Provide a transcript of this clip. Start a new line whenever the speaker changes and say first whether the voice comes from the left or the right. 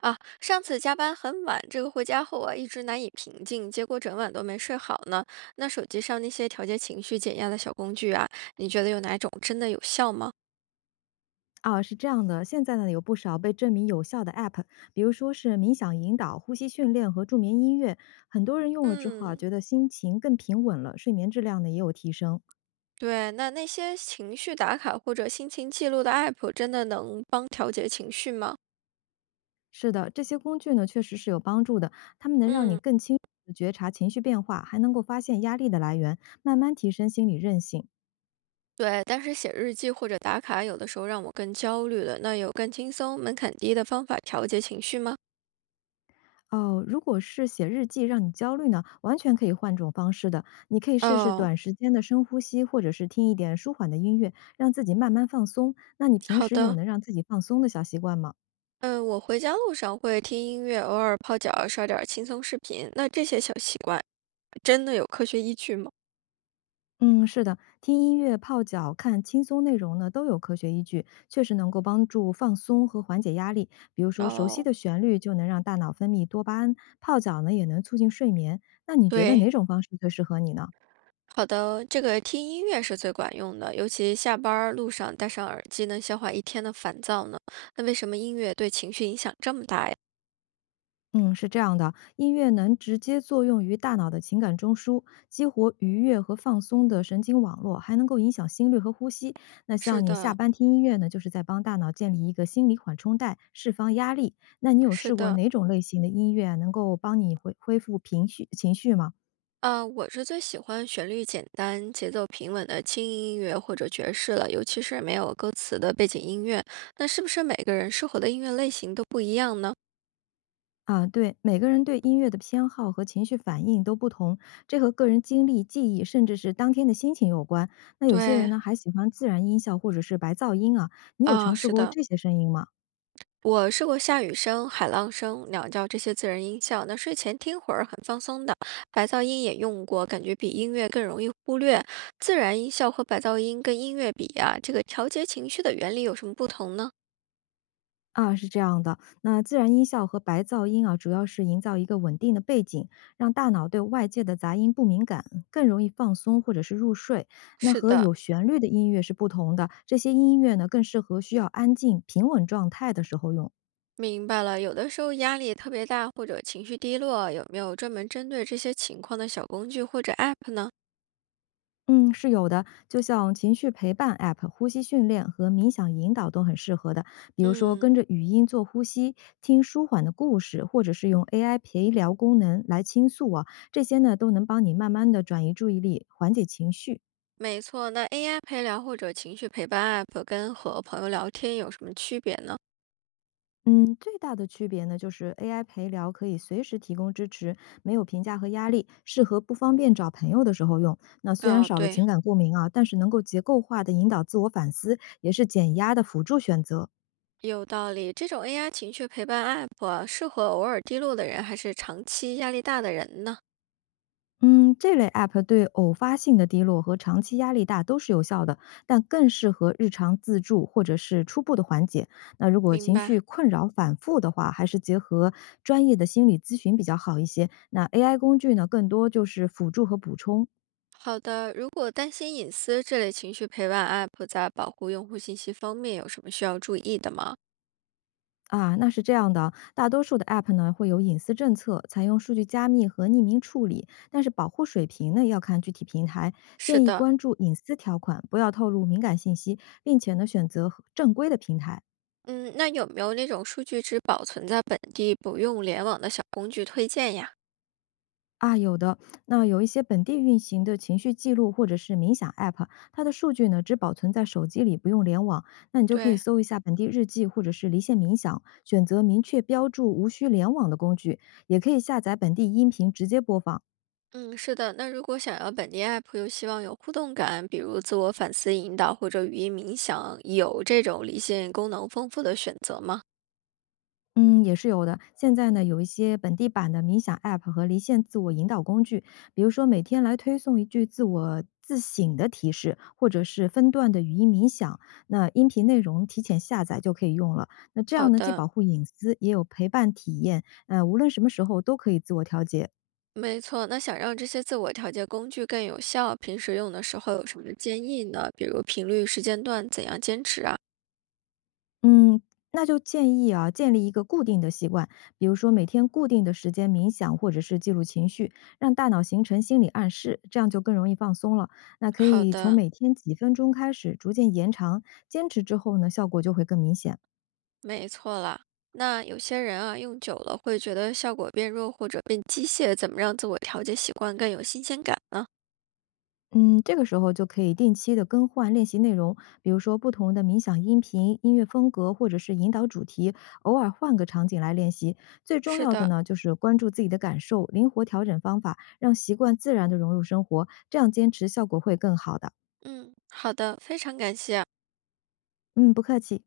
right: 啊，上次加班很晚，这个回家后啊，一直难以平静，结果整晚都没睡好呢。那手机上那些调节情绪、减压的小工具啊，你觉得有哪种真的有效吗？
left: 啊，是这样的，现在呢有不少被证明有效的 App，比如说是冥想引导、呼吸训练和助眠音乐，很多人用了之后啊，
right: 嗯，
left: 觉得心情更平稳了，睡眠质量呢也有提升。
right: 对，那那些情绪打卡或者心情记录的 app 真的能帮调节情绪吗？
left: 是的，这些工具呢确实是有帮助的，它们能让你
right: 嗯，
left: 更清楚地觉察情绪变化，还能够发现压力的来源，慢慢提升心理韧性。
right: 对，但是写日记或者打卡有的时候让我更焦虑了。那有更轻松、门槛低的方法调节情绪吗？
left: 哦，如果是写日记让你焦虑呢，完全可以换种方式的。你可以试试
right: 哦，
left: 短时间的深呼吸，或者是听一点舒缓的音乐，让自己慢慢放松。那你平
right: 好
left: 时有
right: 的。
left: 能让自己放松的小习惯吗？
right: 嗯，我回家路上会听音乐，偶尔泡脚，刷点儿轻松视频。那这些小习惯真的有科学依据吗？
left: 嗯，是的，听音乐、泡脚、看轻松内容呢，都有科学依据，确实能够帮助放松和缓解压力。比如说，熟悉
right: 哦，
left: 的旋律就能让大脑分泌多巴胺，泡脚呢也能促进睡眠。那你觉得
right: 对，
left: 哪种方式最适合你呢？
right: 好的，这个听音乐是最管用的，尤其下班儿路上戴上耳机，能消化一天的烦躁呢。那为什么音乐对情绪影响这么大呀？
left: 嗯，是这样的，音乐能直接作用于大脑的情感中枢，激活愉悦和放松的神经网络，还能够影响心率和呼吸。那
right: 是
left: 像你下
right: 的，
left: 班听音乐呢，就是在帮大脑建立一个心理缓冲带，释放压力。那你有
right: 是
left: 试过
right: 的，
left: 哪种类型的音乐能够帮你恢复情绪吗？
right: 啊，我是最喜欢旋律简单、节奏平稳的轻音乐或者爵士了，尤其是没有歌词的背景音乐。那是不是每个人适合的音乐类型都不一样呢？
left: 啊，对，每个人对音乐的偏好和情绪反应都不同，这和个人经历、记忆，甚至是当天的心情有关。那有些人
right: 对，
left: 呢，还喜欢自然音效或者是白噪音啊。你有
right: 啊，
left: 尝试
right: 是
left: 过
right: 的，
left: 这些声音吗？
right: 我试过下雨声、海浪声、鸟叫这些自然音效，那睡前听会儿很放松的。白噪音也用过，感觉比音乐更容易忽略。自然音效和白噪音跟音乐比啊，这个调节情绪的原理有什么不同呢？
left: 啊，是这样的，那自然音效和白噪音啊，主要是营造一个稳定的背景，让大脑对外界的杂音不敏感，更容易放松或者是入睡。那
right: 是
left: 和
right: 的，
left: 有旋律的音乐是不同的，这些音乐呢，更适合需要安静、平稳状态的时候用。
right: 明白了。有的时候压力特别大或者情绪低落，有没有专门针对这些情况的小工具或者 App 呢？
left: 嗯，是有的，就像情绪陪伴 App、呼吸训练和冥想引导都很适合的。比如说，跟
right: 嗯，
left: 着语音做呼吸，听舒缓的故事，或者是用 AI 陪聊功能来倾诉啊，这些呢都能帮你慢慢的转移注意力，缓解情绪。
right: 没错。那 AI 陪聊或者情绪陪伴 App 跟和朋友聊天有什么区别呢？
left: 嗯，最大的区别呢，就是 AI 陪聊可以随时提供支持，没有评价和压力，适合不方便找朋友的时候用。那虽然
right: 啊、
left: 少了
right: 对，
left: 情感共鸣啊，但是能够结构化的引导自我反思，也是减压的辅助选择。
right: 有道理，这种 AI 情绪陪伴 App 啊适合偶尔低落的人，还是长期压力大的人呢？
left: 嗯，这类 App 对偶发性的低落和长期压力大都是有效的，但更适合日常自助或者是初步的缓解。那如果
right: 明
left: 情
right: 白。
left: 绪困扰反复的话，还是结合专业的心理咨询比较好一些。那 AI 工具呢，更多就是辅助和补充
right: 好的，如果担心隐私，这类情绪陪伴 App 在保护用户信息方面有什么需要注意的吗？
left: 啊。那是这样的，大多数的 App 呢会有隐私政策，采用数据加密和匿名处理，但是保护水平呢要看具体平台。
right: 是
left: 建议
right: 的，
left: 关注隐私条款，不要透露敏感信息，并且呢选择正规的平台。
right: 嗯，那有没有那种数据只保存在本地不用联网的小工具推荐呀？
left: 啊，有的。那有一些本地运行的情绪记录或者是冥想 App，它的数据呢只保存在手机里，不用联网。那你就可以
right: 对，
left: 搜一下本地日记或者是离线冥想，选择明确标注、无需联网的工具，也可以下载本地音频直接播放。
right: 嗯，是的。那如果想要本地 app 又希望有互动感，比如自我反思引导或者语音冥想，有这种离线功能丰富的选择吗？
left: 嗯，也是有的。现在呢，有一些本地版的冥想 App 和离线自我引导工具，比如说每天来推送一句自我自省的提示，或者是分段的语音冥想，那音频内容提前下载就可以用了。那这
right: 好
left: 样呢，既
right: 的，
left: 保护隐私，也有陪伴体验，无论什么时候都可以自我调节。
right: 没错。那想让这些自我调节工具更有效，平时用的时候有什么建议呢？比如频率、时间段，怎样坚持啊？
left: 嗯，那就建议啊，建立一个固定的习惯，比如说每天固定的时间冥想，或者是记录情绪，让大脑形成心理暗示，这样就更容易放松了。那可
right: 好
left: 以从
right: 的，
left: 每天几分钟开始，逐渐延长，坚持之后呢，效果就会更明显了。
right: 没错啦。那有些人啊，用久了会觉得效果变弱或者变机械，怎么让自我调节习惯更有新鲜感呢？
left: 嗯，这个时候就可以定期的更换练习内容，比如说不同的冥想音频、音乐风格或者是引导主题，偶尔换个场景来练习。最重
right: 是
left: 要的
right: 的，
left: 呢，就是关注自己的感受，灵活调整方法，让习惯自然的融入生活，这样坚持效果会更好的。
right: 嗯，好的，非常感谢啊
left: 嗯，不客气。